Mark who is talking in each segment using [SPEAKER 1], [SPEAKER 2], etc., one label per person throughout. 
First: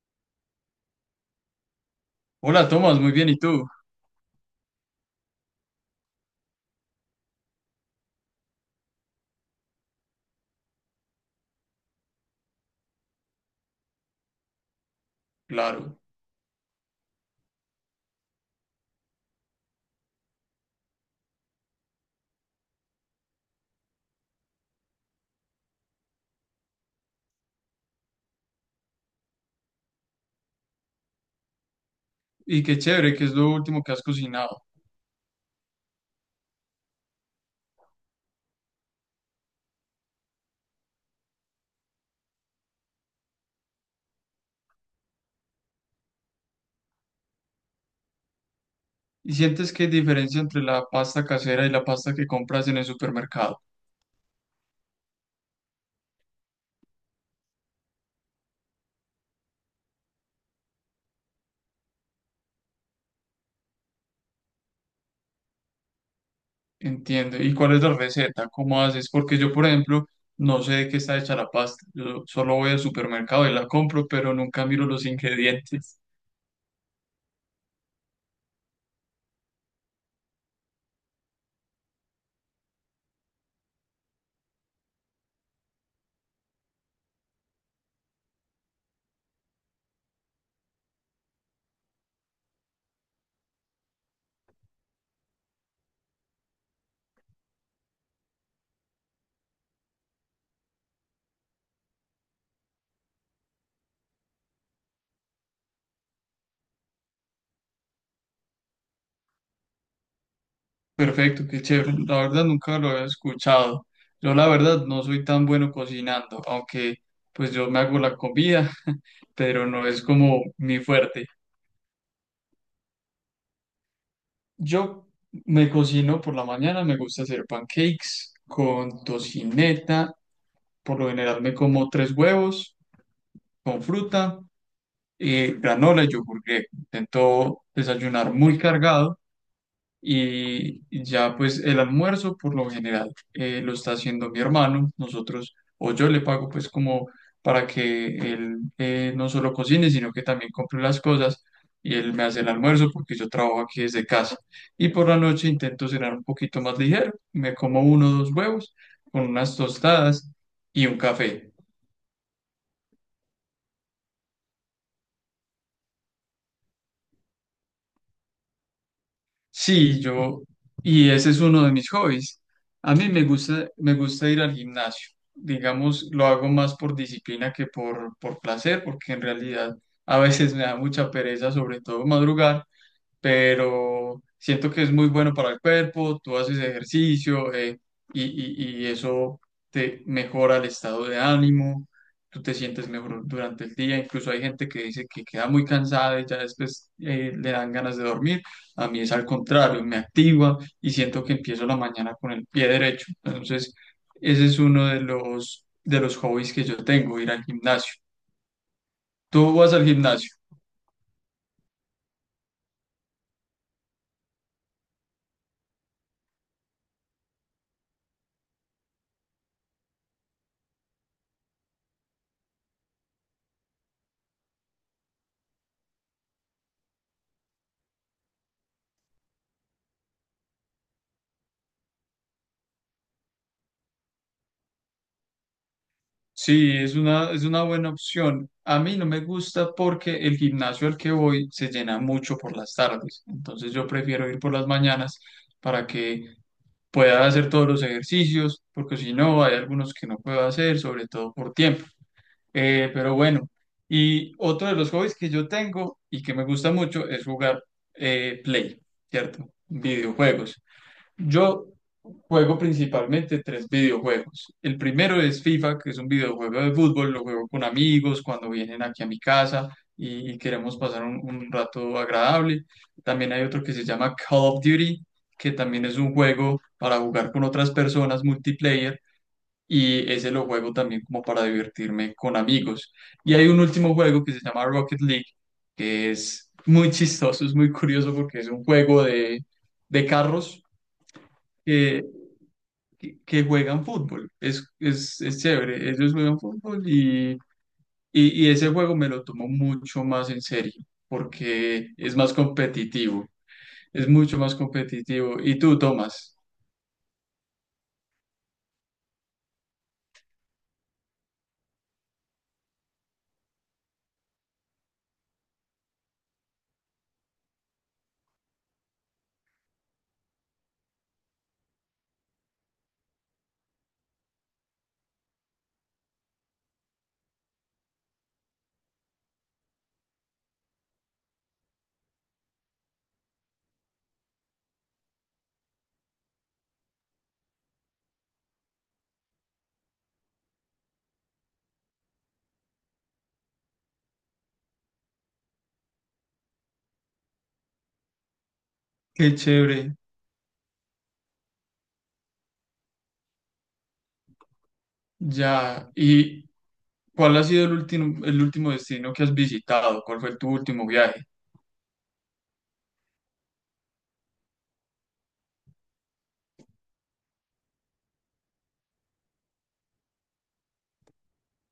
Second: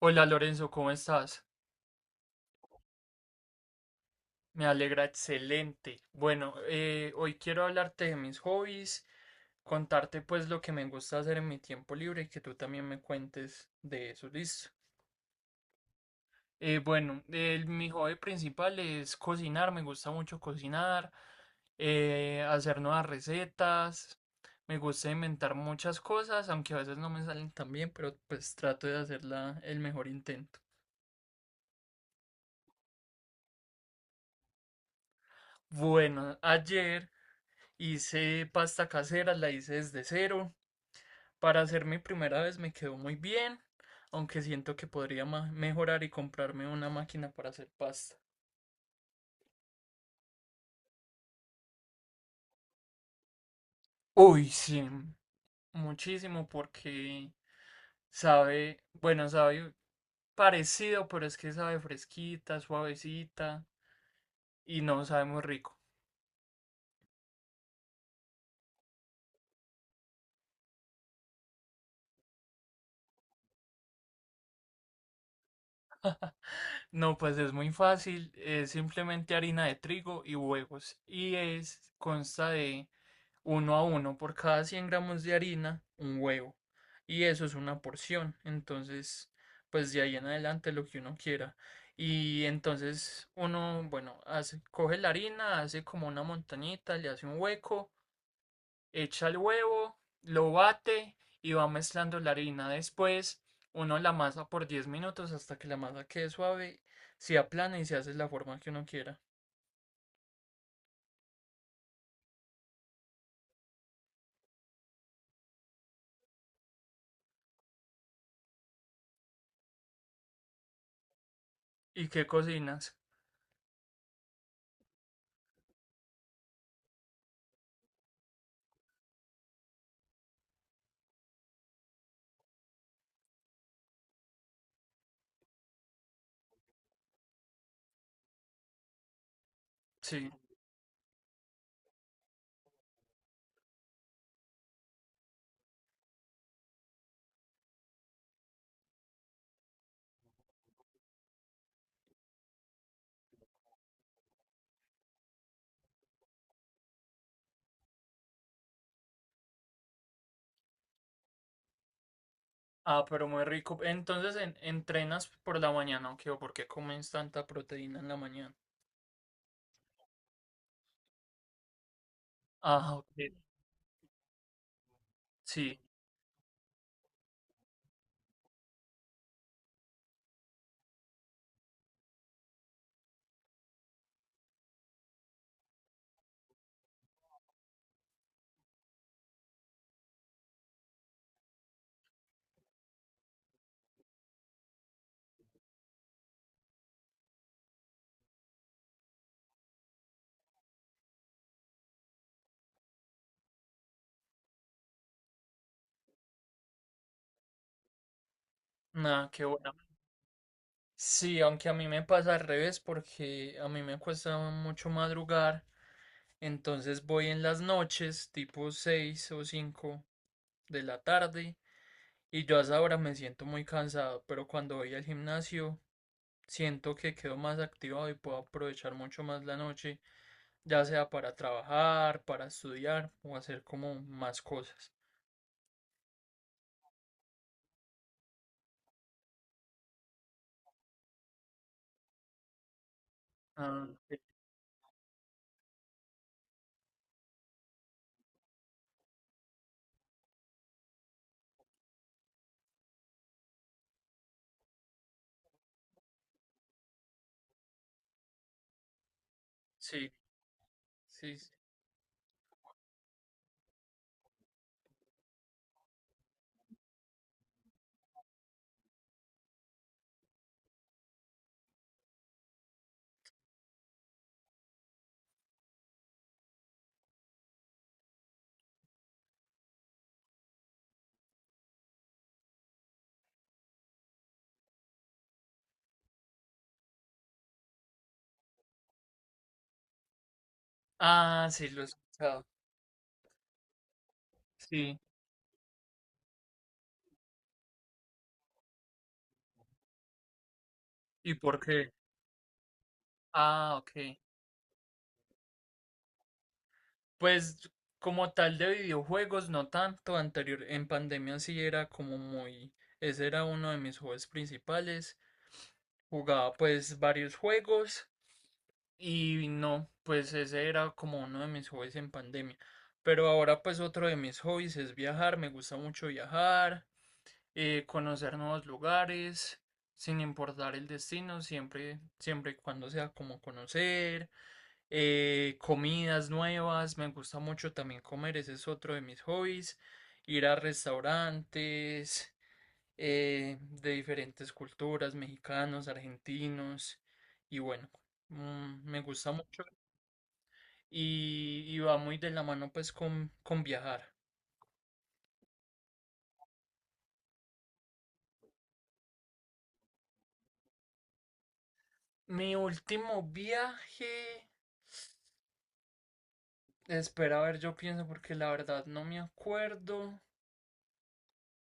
[SPEAKER 1] Hola Lorenzo, ¿cómo estás?
[SPEAKER 2] Hola Tomás, muy bien, ¿y tú?
[SPEAKER 1] Me alegra, excelente. Bueno, hoy quiero hablarte de mis hobbies, contarte pues lo que me gusta hacer en mi tiempo libre y que tú también me cuentes de eso, listo.
[SPEAKER 2] Claro.
[SPEAKER 1] Bueno, mi hobby principal es cocinar, me gusta mucho cocinar, hacer nuevas recetas, me gusta inventar muchas cosas, aunque a veces no me salen tan bien, pero pues trato de hacerla el mejor intento.
[SPEAKER 2] Y qué chévere, ¿que es lo último que has cocinado?
[SPEAKER 1] Bueno, ayer... hice pasta casera, la hice desde cero. Para hacer mi primera vez me quedó muy bien, aunque siento que podría mejorar y comprarme una máquina para hacer pasta.
[SPEAKER 2] ¿Y sientes que hay diferencia entre la pasta casera y la pasta que compras en el supermercado?
[SPEAKER 1] Uy, sí, muchísimo porque sabe, bueno, sabe parecido, pero es que sabe fresquita, suavecita y no sabe muy rico.
[SPEAKER 2] Entiendo. ¿Y cuál es la receta? ¿Cómo haces? Porque yo, por ejemplo, no sé de qué está hecha la pasta. Yo solo voy al supermercado y la compro, pero nunca miro los ingredientes.
[SPEAKER 1] No, pues es muy fácil, es simplemente harina de trigo y huevos y es consta de uno a uno por cada 100 gramos de harina, un huevo. Y eso es una porción. Entonces, pues de ahí en adelante lo que uno quiera. Y entonces uno, bueno, hace, coge la harina, hace como una montañita, le hace un hueco, echa el huevo, lo bate y va mezclando la harina. Después uno la masa por 10 minutos hasta que la masa quede suave, se aplana y se hace la forma que uno quiera.
[SPEAKER 2] Perfecto, qué chévere. La verdad nunca lo había escuchado. Yo la verdad no soy tan bueno cocinando, aunque pues yo me hago la comida, pero no es como mi fuerte.
[SPEAKER 1] ¿Y qué cocinas?
[SPEAKER 2] Yo me cocino por la mañana, me gusta hacer pancakes con tocineta, por lo general me como tres huevos con fruta, granola y yogur griego. Intento desayunar muy cargado
[SPEAKER 1] Sí.
[SPEAKER 2] y ya pues el almuerzo por lo general lo está haciendo mi hermano, nosotros, o yo le pago pues como para que él no solo cocine, sino que también compre las cosas y él me hace el almuerzo porque yo trabajo aquí desde casa. Y por la noche intento cenar un poquito más ligero, me como uno o dos huevos con unas tostadas y un café.
[SPEAKER 1] Ah, pero muy rico. Entonces, ¿entrenas por la mañana o qué? ¿O por qué comes tanta proteína en la mañana?
[SPEAKER 2] Sí, yo, y ese es uno de mis hobbies.
[SPEAKER 1] Ah,
[SPEAKER 2] A mí
[SPEAKER 1] ok.
[SPEAKER 2] me gusta ir al gimnasio.
[SPEAKER 1] Sí.
[SPEAKER 2] Digamos, lo hago más por disciplina que por placer, porque en realidad a veces me da mucha pereza, sobre todo madrugar, pero siento que es muy bueno para el cuerpo. Tú haces ejercicio y eso te mejora el estado de ánimo, tú te sientes mejor durante el día, incluso hay gente que dice que queda muy cansada y ya después le dan ganas de dormir, a mí es al contrario, me activa y siento que empiezo la mañana con el pie derecho. Entonces ese es uno de los hobbies que yo tengo, ir al gimnasio.
[SPEAKER 1] Nada, qué
[SPEAKER 2] ¿Tú
[SPEAKER 1] bueno.
[SPEAKER 2] vas al gimnasio?
[SPEAKER 1] Sí, aunque a mí me pasa al revés porque a mí me cuesta mucho madrugar. Entonces voy en las noches, tipo 6 o 5 de la tarde. Y yo a esa hora me siento muy cansado. Pero cuando voy al gimnasio... siento que quedo más activado y puedo aprovechar mucho más la noche, ya sea para trabajar, para estudiar o hacer como más cosas.
[SPEAKER 2] Sí, es una buena opción. A mí no me gusta porque el gimnasio al que voy se llena mucho por las tardes. Entonces yo
[SPEAKER 1] Ah,
[SPEAKER 2] prefiero ir por las mañanas para que pueda hacer todos los ejercicios, porque si no, hay algunos que no puedo hacer, sobre todo por tiempo. Pero bueno, y otro de los hobbies que yo tengo y que me gusta mucho es jugar Play, ¿cierto?
[SPEAKER 1] sí,
[SPEAKER 2] Videojuegos.
[SPEAKER 1] sí, sí.
[SPEAKER 2] Yo juego principalmente tres videojuegos. El primero es FIFA, que es un videojuego de fútbol, lo juego con amigos cuando vienen aquí a mi casa y, queremos pasar un rato agradable. También hay otro que se llama Call of Duty, que también es un juego para jugar con otras personas, multiplayer, y ese lo juego también como para divertirme con amigos. Y hay un último juego que se llama Rocket League, que es muy chistoso, es muy curioso porque es un juego de carros
[SPEAKER 1] Ah, sí, lo he
[SPEAKER 2] que
[SPEAKER 1] escuchado.
[SPEAKER 2] que juegan fútbol. Es,
[SPEAKER 1] Sí.
[SPEAKER 2] es, es chévere, ellos juegan fútbol y ese juego me lo tomo mucho más en serio
[SPEAKER 1] ¿Y por
[SPEAKER 2] porque
[SPEAKER 1] qué?
[SPEAKER 2] es más competitivo,
[SPEAKER 1] Ah,
[SPEAKER 2] es
[SPEAKER 1] ok.
[SPEAKER 2] mucho más competitivo. Y tú, Tomás,
[SPEAKER 1] Pues como tal de videojuegos, no tanto. Anterior, en pandemia sí era como muy... ese era uno de mis hobbies principales. Jugaba pues varios juegos. Y no, pues ese era como uno de mis hobbies en pandemia. Pero ahora pues otro de mis hobbies es viajar, me gusta mucho viajar, conocer nuevos lugares, sin importar el destino, siempre, siempre y cuando sea como conocer, comidas nuevas, me gusta mucho también comer, ese es otro de mis hobbies, ir a restaurantes de diferentes culturas, mexicanos, argentinos, y bueno, mm, me gusta
[SPEAKER 2] qué
[SPEAKER 1] mucho
[SPEAKER 2] chévere,
[SPEAKER 1] y va muy de la mano pues con viajar.
[SPEAKER 2] ya. ¿Y cuál ha sido el último destino que has visitado? ¿Cuál fue tu último viaje?
[SPEAKER 1] Mi último viaje, espera a ver, yo pienso porque la verdad no me acuerdo,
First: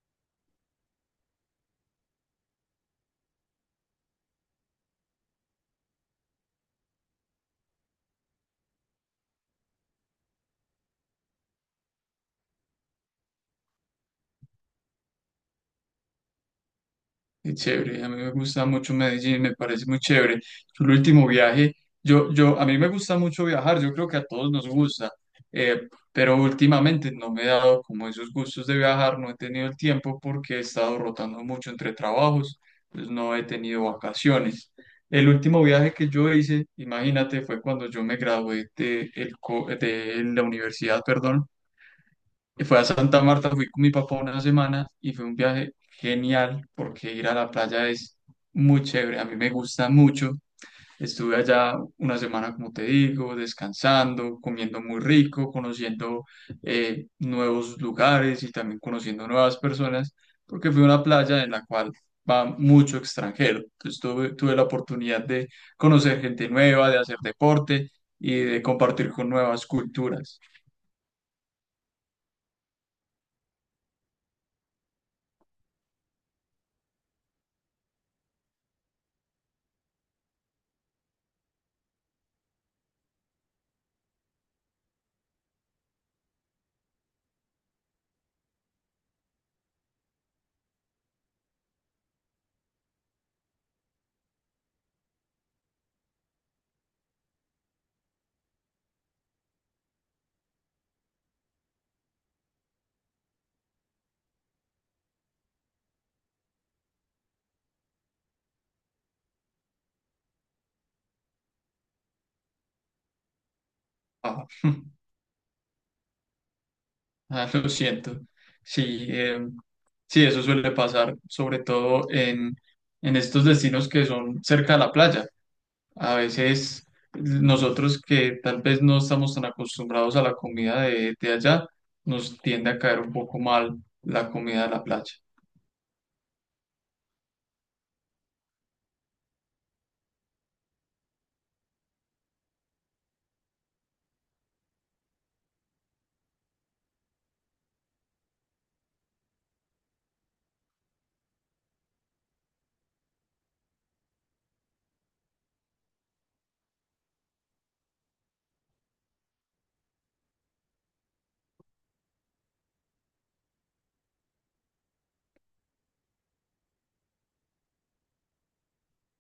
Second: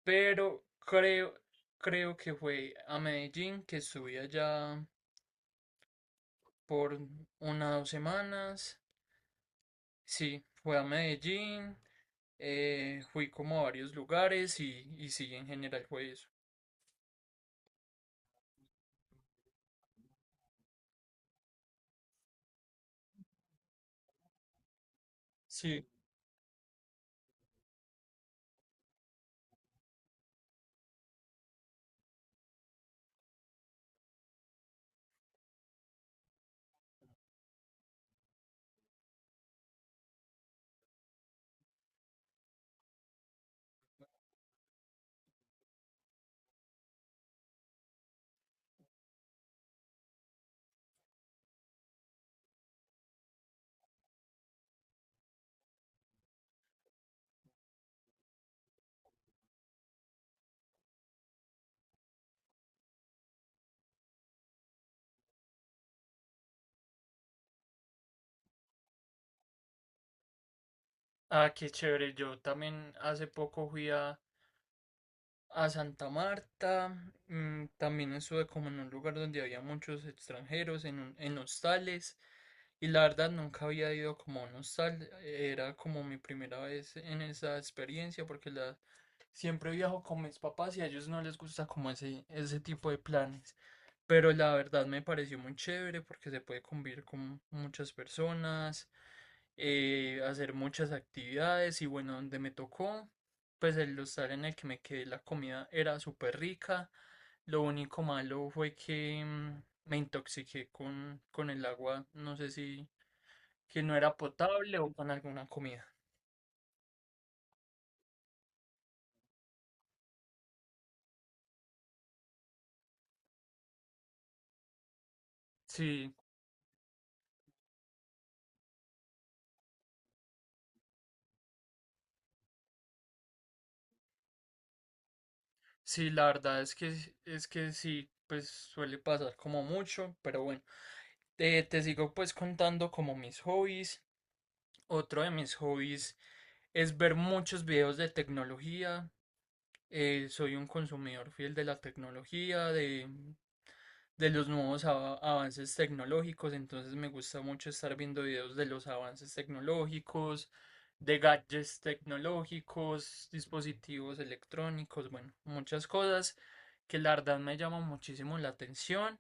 [SPEAKER 1] pero creo, creo que fue a Medellín, que estuve allá por unas 2 semanas. Sí, fue a Medellín, fui como a varios lugares y sí, en general fue eso.
[SPEAKER 2] Qué chévere, a mí me gusta mucho Medellín, me parece muy chévere. Yo el último viaje, yo, a mí me gusta mucho viajar, yo creo que a todos nos gusta,
[SPEAKER 1] Sí.
[SPEAKER 2] pero últimamente no me he dado como esos gustos de viajar, no he tenido el tiempo porque he estado rotando mucho entre trabajos, pues no he tenido vacaciones. El último viaje que yo hice, imagínate, fue cuando yo me gradué de, el de la universidad, perdón, y fue a Santa Marta, fui con mi papá una semana y fue un viaje genial porque ir a la playa es muy chévere, a mí me gusta mucho. Estuve allá una semana, como te digo, descansando, comiendo muy rico, conociendo nuevos lugares y también conociendo nuevas personas, porque fue una playa en la cual va mucho extranjero. Entonces tuve la oportunidad de conocer gente nueva, de hacer deporte y de compartir con nuevas culturas.
[SPEAKER 1] Ah, qué chévere. Yo también hace poco fui a Santa Marta, mm, también estuve como en un lugar donde había muchos extranjeros, en hostales, y la verdad nunca había ido como a un hostal, era como mi primera vez en esa experiencia, siempre viajo con mis papás y a ellos no les gusta como ese tipo de planes. Pero la verdad me pareció muy chévere porque se puede convivir con muchas personas, hacer muchas actividades y bueno, donde me tocó, pues el hostal en el que me quedé, la comida era súper rica. Lo único malo fue que mm, me intoxiqué con el agua, no sé si que no era
[SPEAKER 2] Ah.
[SPEAKER 1] potable o con alguna comida.
[SPEAKER 2] Ah, lo siento. Sí, sí, eso suele pasar, sobre todo en estos destinos que son cerca de la playa.
[SPEAKER 1] Sí,
[SPEAKER 2] A veces nosotros, que tal vez no estamos tan acostumbrados a la comida de allá, nos tiende a caer un poco mal la comida de la playa.
[SPEAKER 1] sí, la verdad es que sí, pues suele pasar como mucho, pero bueno, te sigo pues contando como mis hobbies. Otro de mis hobbies es ver muchos videos de tecnología. Soy un consumidor fiel de la tecnología, de los nuevos avances tecnológicos, entonces me gusta mucho estar viendo videos de los avances tecnológicos, de gadgets tecnológicos, dispositivos electrónicos, bueno, muchas cosas que la verdad me llaman muchísimo la atención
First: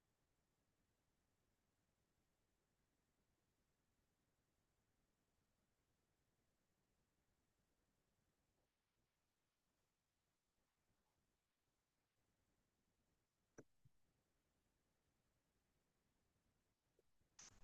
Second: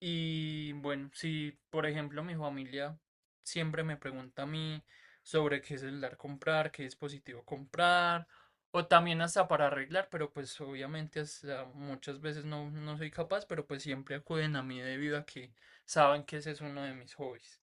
[SPEAKER 1] y bueno, si por ejemplo mi familia siempre me pregunta a mí sobre qué celular comprar, qué dispositivo comprar, o también hasta para arreglar, pero pues obviamente hasta muchas veces no, no soy capaz, pero pues siempre acuden a mí debido a que saben que ese es uno de mis hobbies.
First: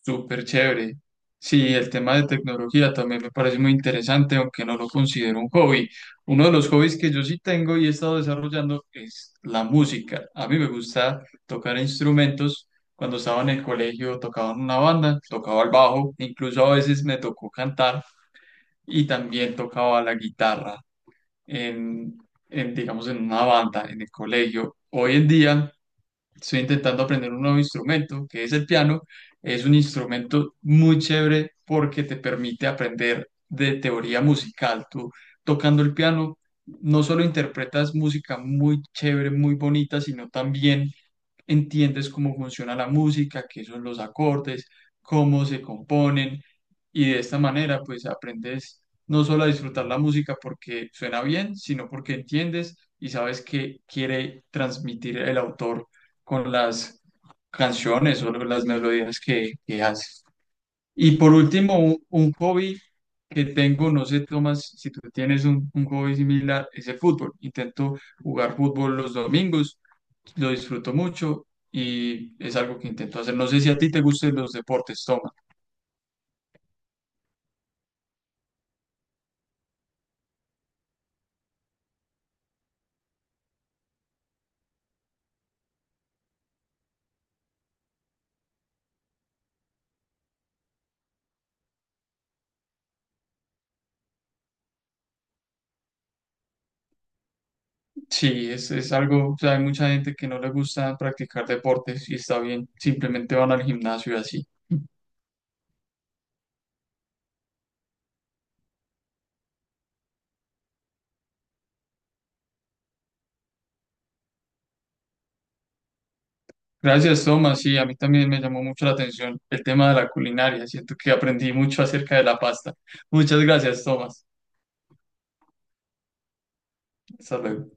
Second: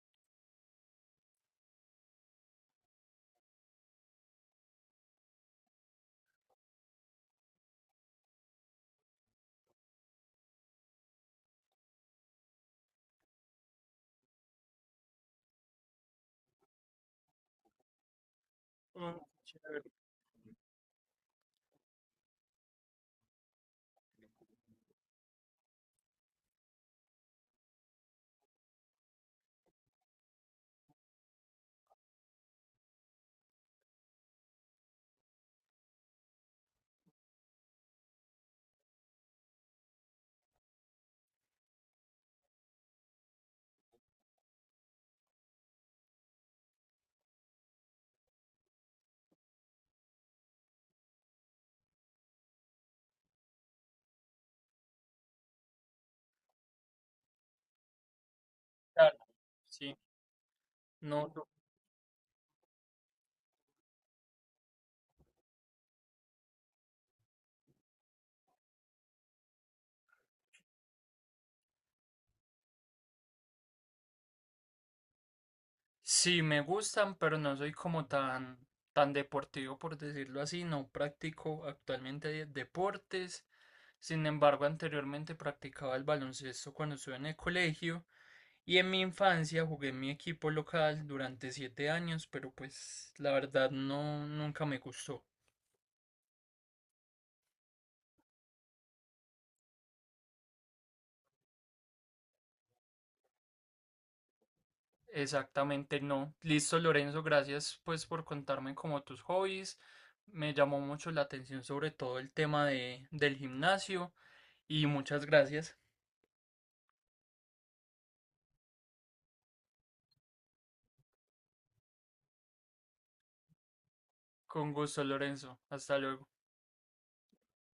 [SPEAKER 2] Súper chévere. Sí, el tema de tecnología también me parece muy interesante, aunque no lo considero un hobby. Uno de los hobbies que yo sí tengo y he estado desarrollando es la música. A mí me gusta tocar instrumentos. Cuando estaba en el colegio tocaba en una banda, tocaba el bajo, incluso a veces me tocó cantar y
[SPEAKER 1] Mm,
[SPEAKER 2] también
[SPEAKER 1] chévere.
[SPEAKER 2] tocaba la guitarra en, en digamos, en una banda en el colegio. Hoy en día estoy intentando aprender un nuevo instrumento, que es el piano. Es un instrumento muy chévere porque te permite aprender de teoría musical. Tú tocando el piano no solo interpretas música muy chévere, muy bonita, sino también entiendes cómo funciona la música, qué son los acordes, cómo se componen y de esta manera pues aprendes no solo a disfrutar la música porque suena bien, sino porque entiendes y sabes qué quiere transmitir el autor con las canciones o las
[SPEAKER 1] Claro,
[SPEAKER 2] melodías que
[SPEAKER 1] sí,
[SPEAKER 2] hace. Y
[SPEAKER 1] no,
[SPEAKER 2] por último, un hobby que tengo, no sé, Tomás, si tú tienes un hobby similar, es el fútbol. Intento jugar fútbol los domingos, lo disfruto mucho y es algo que intento hacer. No sé si a ti te gusten los deportes, Tomás.
[SPEAKER 1] sí, me gustan, pero no soy como tan, tan deportivo, por decirlo así. No practico actualmente deportes. Sin embargo, anteriormente practicaba el baloncesto cuando estuve en el colegio y en mi infancia jugué en mi equipo local durante 7 años, pero pues la verdad no, nunca me gustó.
[SPEAKER 2] Sí, es algo, o sea, hay mucha gente que no le gusta practicar deportes y está bien, simplemente van al gimnasio y así.
[SPEAKER 1] Exactamente no. Listo, Lorenzo, gracias pues por contarme como tus hobbies. Me llamó mucho la atención sobre todo el tema de, del gimnasio y muchas gracias.
[SPEAKER 2] Gracias, Tomás. Sí, a mí también me llamó mucho la atención el tema de la culinaria. Siento que aprendí mucho acerca de la pasta. Muchas gracias, Tomás.
[SPEAKER 1] Con gusto, Lorenzo. Hasta luego.
[SPEAKER 2] Hasta luego.